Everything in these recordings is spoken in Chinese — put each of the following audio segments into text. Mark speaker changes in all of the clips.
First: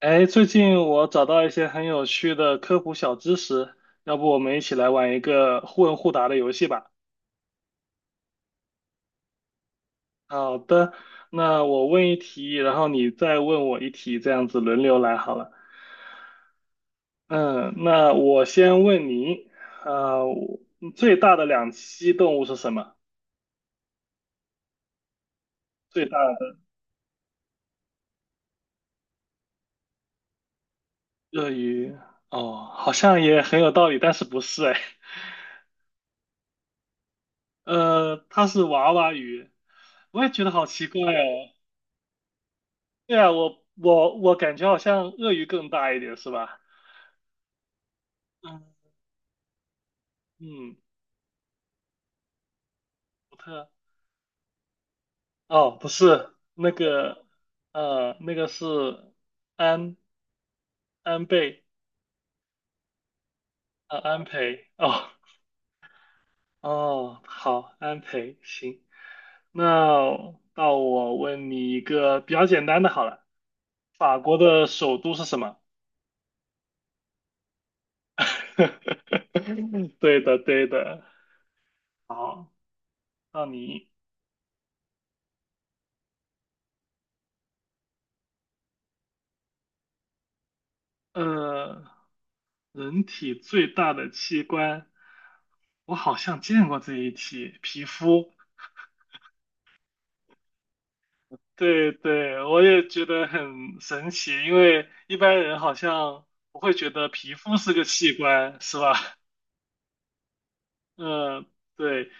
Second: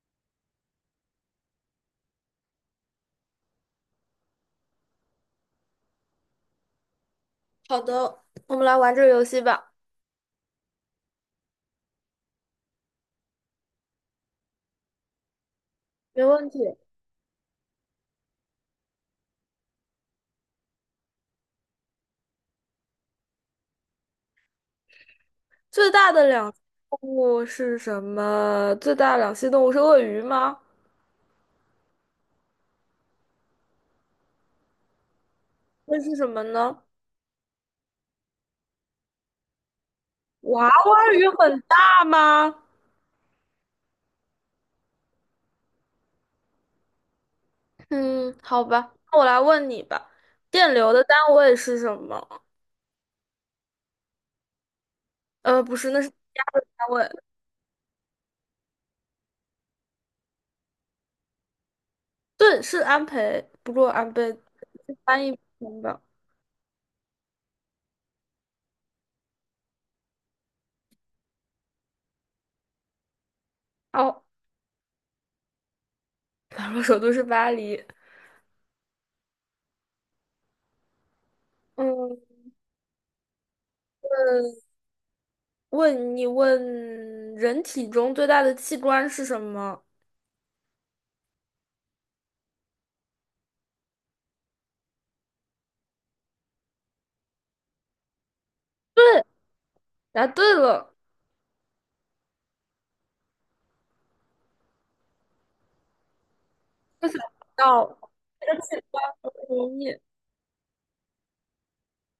Speaker 1: 哎，最近我找到一些很有趣的科普小知识，要不我们一起来玩一个互问互答的游戏吧？
Speaker 2: 好的，我们来玩这个游戏吧。
Speaker 1: 好的，那我问一题，然后你再问我一题，这样子轮流来好了。
Speaker 2: 没问题。
Speaker 1: 嗯，那我先问你，呃，我最大的两栖动物是什么？
Speaker 2: 最
Speaker 1: 最
Speaker 2: 大
Speaker 1: 大
Speaker 2: 的两栖
Speaker 1: 的
Speaker 2: 动物是什么？最大的两栖动物是鳄鱼吗？
Speaker 1: 鳄鱼，哦，好像也很有道理，但是不是哎，
Speaker 2: 那是什么呢？
Speaker 1: 它是娃娃鱼，我也觉得好
Speaker 2: 娃
Speaker 1: 奇怪
Speaker 2: 娃鱼
Speaker 1: 哦。
Speaker 2: 很大吗？
Speaker 1: 对啊，我感觉好像鳄鱼更大一点，是吧？
Speaker 2: 嗯，
Speaker 1: 嗯，
Speaker 2: 好吧，那我来问你吧。电
Speaker 1: 嗯，
Speaker 2: 流的单位是什么？
Speaker 1: 福特，哦，
Speaker 2: 不
Speaker 1: 不
Speaker 2: 是，那是
Speaker 1: 是
Speaker 2: 压的
Speaker 1: 那
Speaker 2: 单
Speaker 1: 个，
Speaker 2: 位。
Speaker 1: 那个是安安倍，
Speaker 2: 对，是安培，不过安
Speaker 1: 安
Speaker 2: 培
Speaker 1: 培，哦
Speaker 2: 翻译成同吧。
Speaker 1: 哦，好，安培，行，那到我问你一个比较简单的好了，法
Speaker 2: 哦，
Speaker 1: 国的首都是什么？
Speaker 2: 法国首都是巴黎。
Speaker 1: 对的，对的，
Speaker 2: 嗯，
Speaker 1: 好，那你，
Speaker 2: 呃问人体中最大的器官是什么？
Speaker 1: 呃，人体最大的器官，我好像见过这一题，皮肤。
Speaker 2: 对，答对了，
Speaker 1: 对对，我也觉得很神奇，因为一般人好像不会觉得皮肤是个
Speaker 2: 到
Speaker 1: 器
Speaker 2: 这
Speaker 1: 官，
Speaker 2: 个
Speaker 1: 是
Speaker 2: 器
Speaker 1: 吧？
Speaker 2: 官很容易，
Speaker 1: 嗯，对，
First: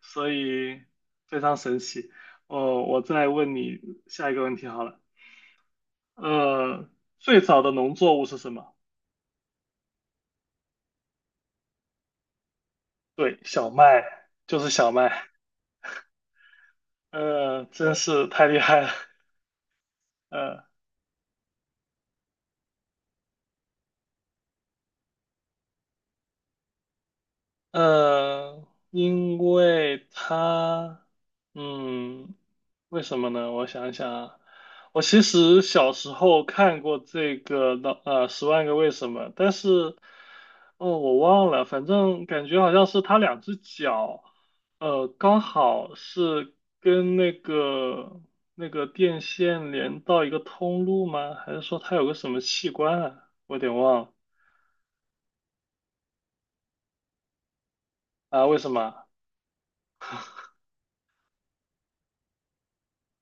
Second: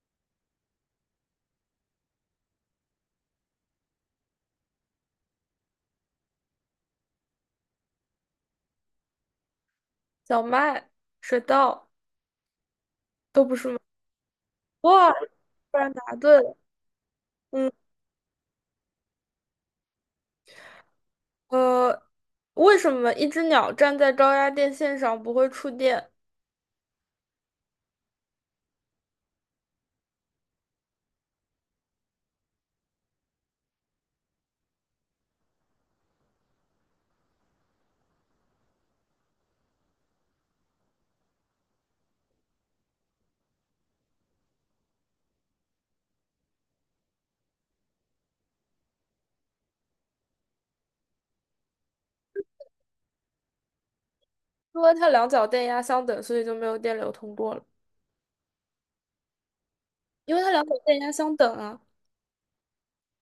Speaker 1: 所以非常神奇。哦，我再问你下一个问题好了。呃，最早的农作物是什么？
Speaker 2: 小麦、水稻
Speaker 1: 对，
Speaker 2: 都不是
Speaker 1: 小
Speaker 2: 吗？
Speaker 1: 麦，就是小麦。
Speaker 2: 哇，突然答对了。
Speaker 1: 呃，
Speaker 2: 嗯，
Speaker 1: 真是太厉害了。呃。
Speaker 2: 呃，为什么一只鸟站在高压电线上不会触电？
Speaker 1: 呃，因为他，嗯，为什么呢？我想想啊，我其实小时候看过这个的，呃，《十万个为什么》，但是，哦，我忘了，反正感觉好像是他两只脚，呃，刚好是跟那个电线连到一个通路吗？还是说他有个什么器官啊？我有点忘了。
Speaker 2: 因为它两脚电压相等，所以就没有电流通过了。
Speaker 1: 啊，为什么啊？
Speaker 2: 因为它两脚电压相等啊。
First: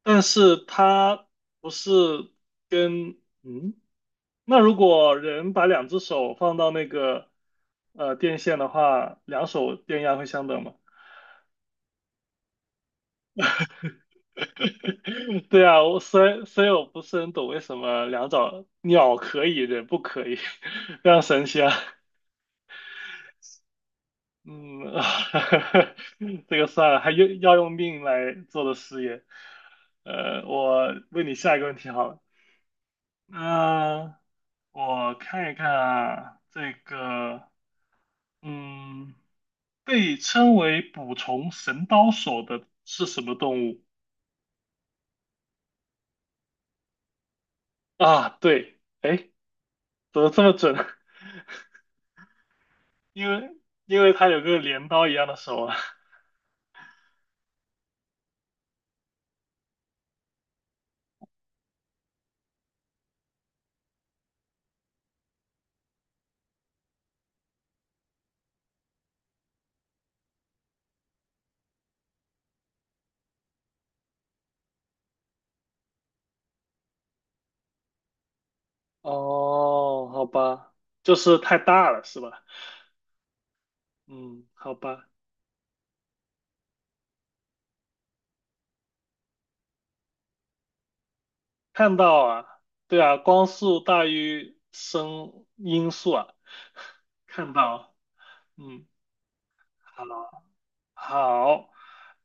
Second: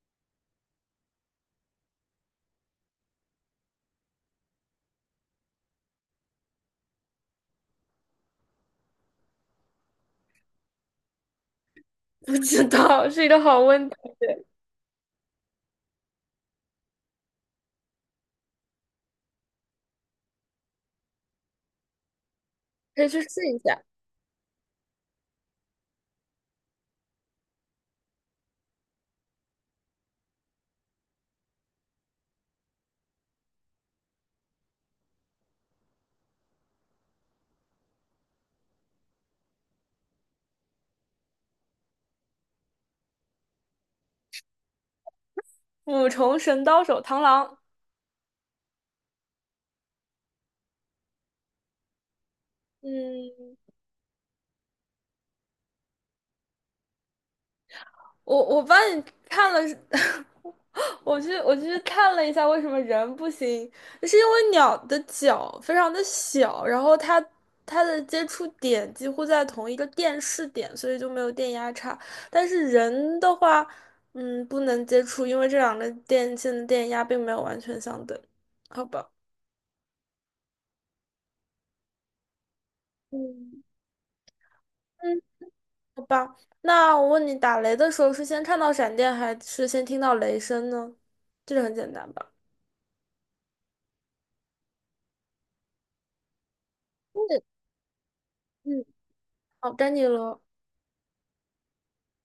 Speaker 1: 但是它不是跟嗯，那如果人把两只手放到那个呃电线的话，两手电压会相等吗？
Speaker 2: 不知道 是一个好问题，
Speaker 1: 对啊，我虽然不是很懂为什么两爪鸟可以，人不可以，非常神奇啊。
Speaker 2: 可以去试一下。
Speaker 1: 嗯，这个算了，还用要用命来做的事业。我问你下一个问题好了。啊、我看一看啊，这个，嗯，被称为捕虫神刀手的是什么动物
Speaker 2: 五重神刀手螳螂，
Speaker 1: 啊？对，哎，怎么这么准？因为
Speaker 2: 嗯。
Speaker 1: 因为它有个镰刀一样的手啊。
Speaker 2: 我帮你看了，我去看了一下为什么人不行，是因为鸟的脚非常的小，然后它的接触点几乎在同一个电势点，所以就没有电压差。但是人的话，不能接触，因为这两个电线的电压并没有完全相等，好吧？
Speaker 1: 哦，好吧，就是太大了，是吧？
Speaker 2: 嗯
Speaker 1: 嗯，好吧，
Speaker 2: 嗯，好吧。那我问你，打雷的时候是先看到闪电，还是先听到雷声呢？这个很简
Speaker 1: 看
Speaker 2: 单
Speaker 1: 到
Speaker 2: 吧？
Speaker 1: 啊，对啊，光速大于声音速啊，看到，
Speaker 2: 嗯。
Speaker 1: 嗯，
Speaker 2: 哦，丹尼罗，
Speaker 1: 好。好，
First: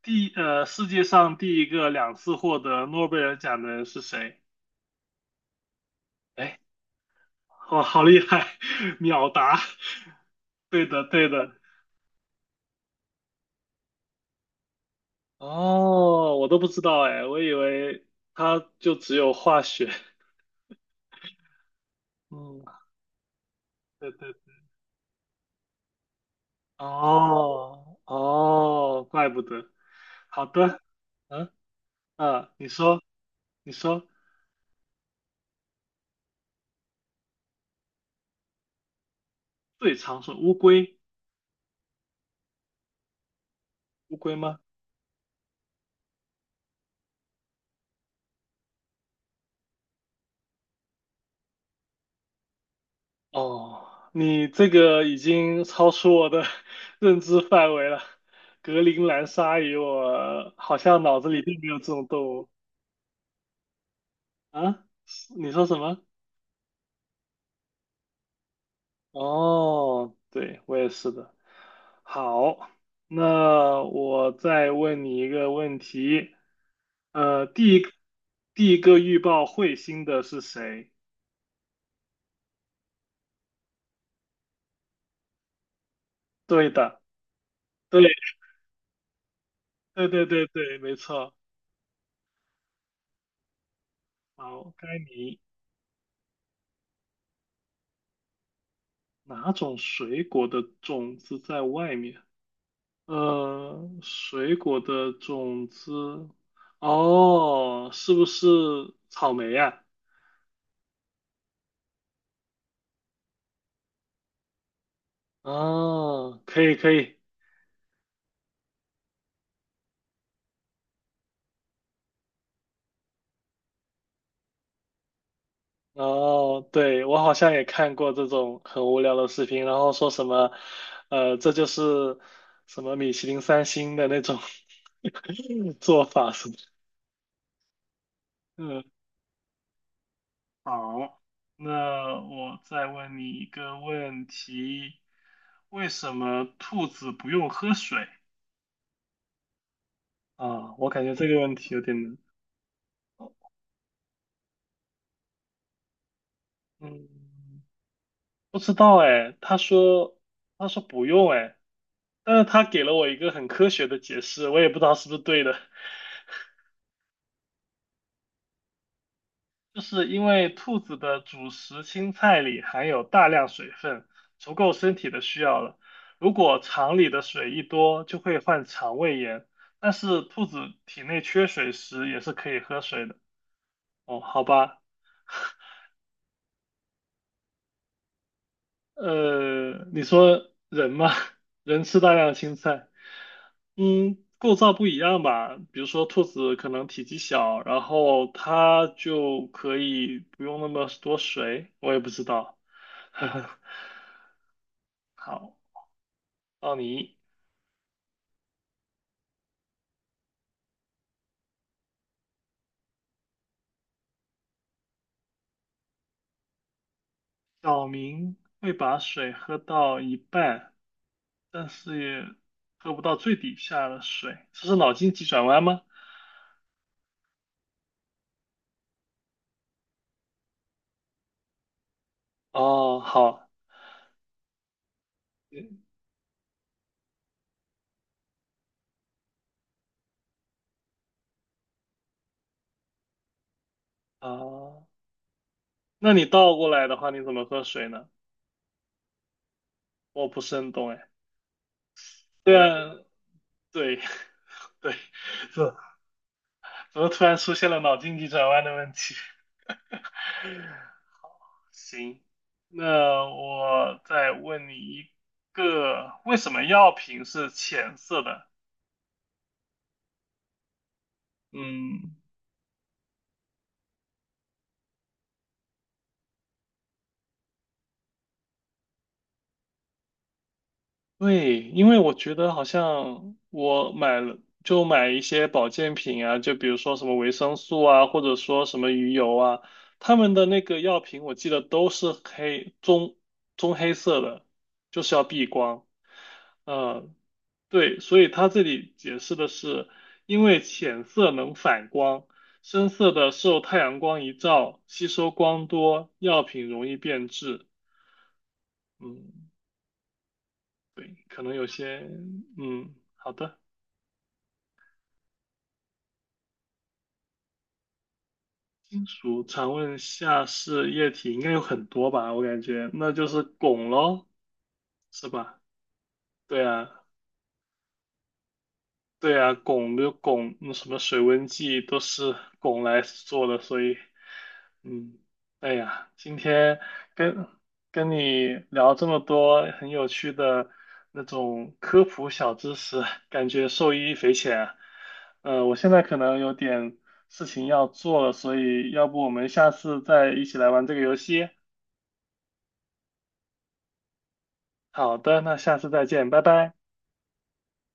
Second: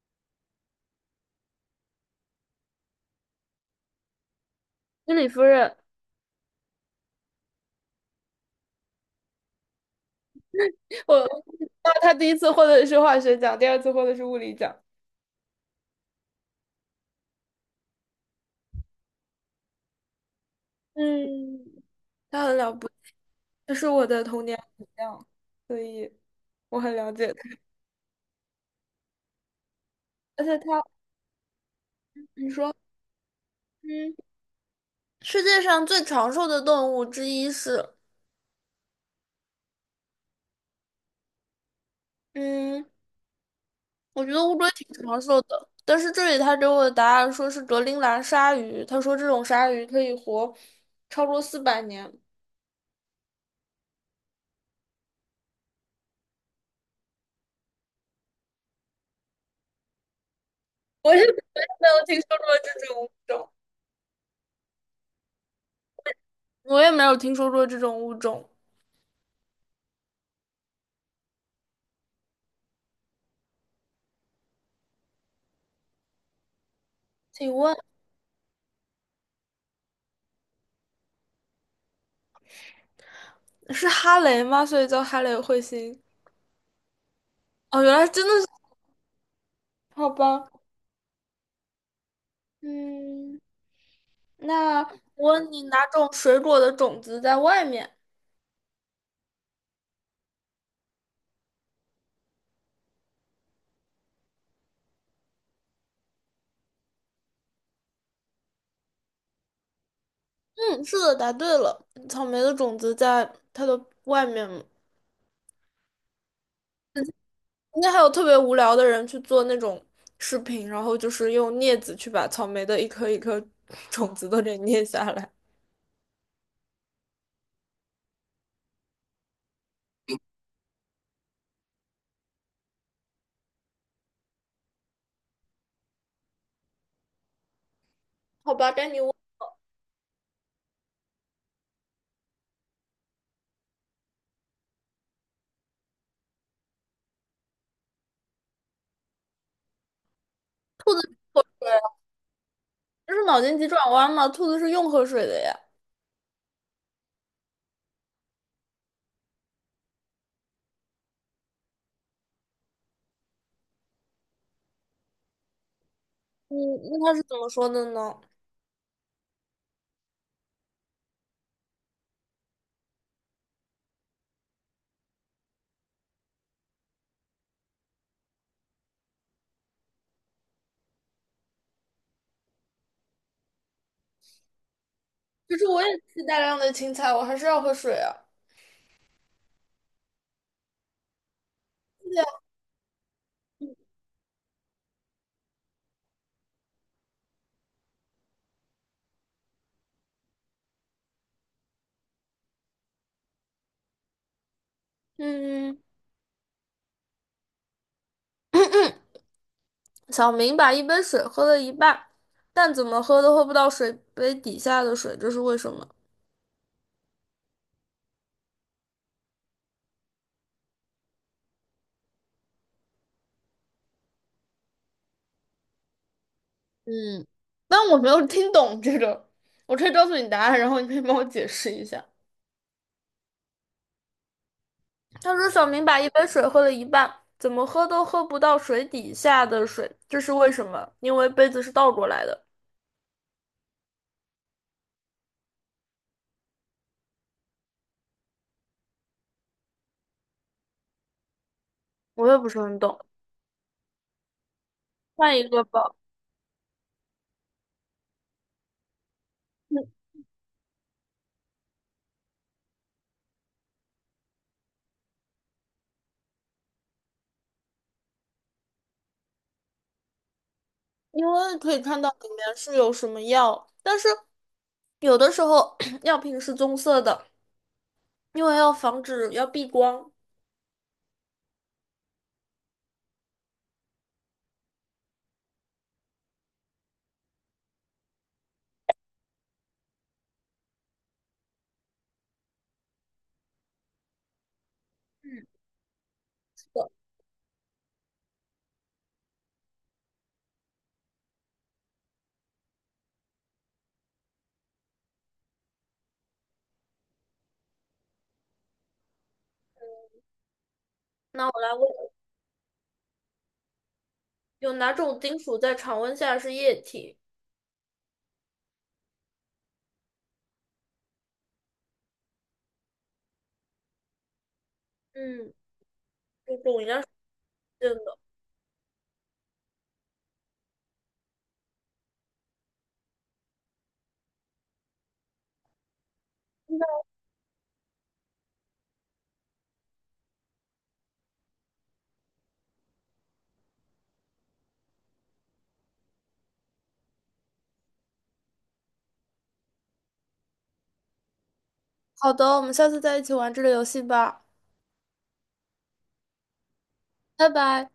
Speaker 1: 世界上第一个两次获得诺贝尔奖的人是谁？
Speaker 2: 居里夫人，
Speaker 1: 哎，哇，好厉害，秒答。对的，对
Speaker 2: 我，
Speaker 1: 的。
Speaker 2: 那他第一次获得的是化学奖，第二次获得是物理奖。
Speaker 1: 哦，我都不知道哎，我以为他就只有化学。
Speaker 2: 嗯，他很
Speaker 1: 嗯，
Speaker 2: 了不起，他是我
Speaker 1: 对
Speaker 2: 的
Speaker 1: 对。
Speaker 2: 童年偶像，所以我很了解他。
Speaker 1: 哦哦，怪不得。
Speaker 2: 而
Speaker 1: 好
Speaker 2: 且
Speaker 1: 的，
Speaker 2: 他，
Speaker 1: 嗯
Speaker 2: 你
Speaker 1: 你
Speaker 2: 说，
Speaker 1: 说你说，
Speaker 2: 嗯，世界上最长寿的动物之一是，
Speaker 1: 最常说乌龟，
Speaker 2: 嗯，
Speaker 1: 乌
Speaker 2: 我觉
Speaker 1: 龟
Speaker 2: 得乌
Speaker 1: 吗？
Speaker 2: 龟挺长寿的，但是这里他给我的答案说是格陵兰鲨鱼，他说这种鲨鱼可以活超过400年，
Speaker 1: 哦，你这个已经超出我的 认知范围了。格陵兰鲨鱼，我好像
Speaker 2: 我
Speaker 1: 脑
Speaker 2: 是
Speaker 1: 子里并
Speaker 2: 没
Speaker 1: 没有这
Speaker 2: 有
Speaker 1: 种
Speaker 2: 听
Speaker 1: 动
Speaker 2: 说过
Speaker 1: 物。
Speaker 2: 这种物种。
Speaker 1: 啊，你说什么？
Speaker 2: 我也没有听说过这种物种。
Speaker 1: 哦，对，我也是的。好，那我再问你一个问题。呃，
Speaker 2: 请
Speaker 1: 第
Speaker 2: 问
Speaker 1: 一第一个预报彗星的是谁？
Speaker 2: 是哈雷吗？所以叫哈雷彗星。
Speaker 1: 对的，
Speaker 2: 哦，原
Speaker 1: 对，
Speaker 2: 来真的是，
Speaker 1: 对
Speaker 2: 好
Speaker 1: 对对
Speaker 2: 吧。
Speaker 1: 对，没错。
Speaker 2: 嗯，
Speaker 1: 好，
Speaker 2: 那
Speaker 1: 该
Speaker 2: 我
Speaker 1: 你。
Speaker 2: 问你，哪种水果的种子在外面？
Speaker 1: 哪种水果的种子在外面？呃，水果的种子，哦，是不是草莓呀、
Speaker 2: 嗯，是的，答对了。草莓的种子在它的外面嘛。
Speaker 1: 啊哦，可以可以。
Speaker 2: 那还有特别无聊的人去做那种视频，然后就是用镊子去把草莓的一颗一颗 种子都给捏下来。
Speaker 1: 哦，对，我好像也看过这种很无聊的视频，然后说什么，这就是什么米其林三星的那种 做法什么的。
Speaker 2: 好吧，
Speaker 1: 嗯，
Speaker 2: 该你问我
Speaker 1: 好，那我再问你一个问题：为什么兔子不用喝水？啊，我感觉这个问题有点
Speaker 2: 了。
Speaker 1: 难。
Speaker 2: 这是脑筋急转弯吗？兔子是用喝水的呀。
Speaker 1: 嗯，不知道哎，他说不用哎，但是他给了我一个很科学的解释，我也不知道是不是对的。
Speaker 2: 嗯，那他是怎么说的呢？
Speaker 1: 就是因为兔子的主食青菜里含有大量水分，足够身体的需要了。如果肠里的水一多，就会患肠胃炎。但是兔子体内缺水时也是可以喝水的。哦，好吧，
Speaker 2: 就是我也吃大量的青菜，我还是要喝水啊。
Speaker 1: 你说人嘛，人吃大
Speaker 2: 对呀，
Speaker 1: 量青菜，嗯，构造不一样吧？比如说兔子可能体积小，然后它就可以不用那么多水，我也不知道。好。
Speaker 2: 嗯，
Speaker 1: 奥尼，
Speaker 2: 小明把一杯水喝了一半，但怎么喝都喝不到水杯底下的水，这是为什么？
Speaker 1: 小明会把水喝到一半，但是也喝不到最底下的水，这是脑筋急转弯吗？
Speaker 2: 嗯，但我没有听懂这个，我可以告诉你答案，然后你可以帮我解释一下。
Speaker 1: 哦，好，
Speaker 2: 他说小
Speaker 1: 嗯，
Speaker 2: 明把一杯水喝了一半，怎么喝都喝不到水底下的水，这是为什么？因为杯子是倒过来的。
Speaker 1: 哦，那你倒过来的话，你怎么喝水呢？我不是很懂哎。
Speaker 2: 我也不
Speaker 1: 对
Speaker 2: 是很
Speaker 1: 啊，
Speaker 2: 懂，
Speaker 1: 对 对，
Speaker 2: 换一
Speaker 1: 怎
Speaker 2: 个
Speaker 1: 么
Speaker 2: 吧。
Speaker 1: 怎么突然出现了脑筋急转弯的问题？行，那我再问你一个，为什么药品是浅色的？
Speaker 2: 因为可以看到
Speaker 1: 嗯。
Speaker 2: 里面是有什么药，但是有的时候 药瓶是棕色的，因为要防止要避光。
Speaker 1: 对，因为我觉得好像我买了就买一些保健品啊，就比如说什么维生素啊，或者说什么鱼油啊，他们的那个药品我记得都是棕黑色的，就是要避
Speaker 2: 嗯
Speaker 1: 光。
Speaker 2: 是的，
Speaker 1: 嗯，对，所以他这里解释的是，因为浅色能反光，深色的受太阳光一照，吸收光多，药品容易变质。嗯，对，可
Speaker 2: 那
Speaker 1: 能
Speaker 2: 我
Speaker 1: 有
Speaker 2: 来
Speaker 1: 些，
Speaker 2: 问
Speaker 1: 嗯，好的。
Speaker 2: 有哪种金属在常温下是液体？
Speaker 1: 金属常温下是液体，应该有很多吧？我感觉那就是汞喽，是
Speaker 2: 嗯，
Speaker 1: 吧？
Speaker 2: 这
Speaker 1: 对
Speaker 2: 种应
Speaker 1: 啊，
Speaker 2: 该是不见的。
Speaker 1: 对啊，汞就汞，那什么水温计都是汞来做的，所以嗯，哎呀，今天跟跟你聊这么多很有趣的那种科普小知识，感觉受益匪浅啊。我现在可能有点事情要做了，所以要不我们下次再一起来玩这个游戏？
Speaker 2: 好的，我们下次再一起玩这个游戏吧，
Speaker 1: 好的，那下次再见，拜拜。
Speaker 2: 拜拜。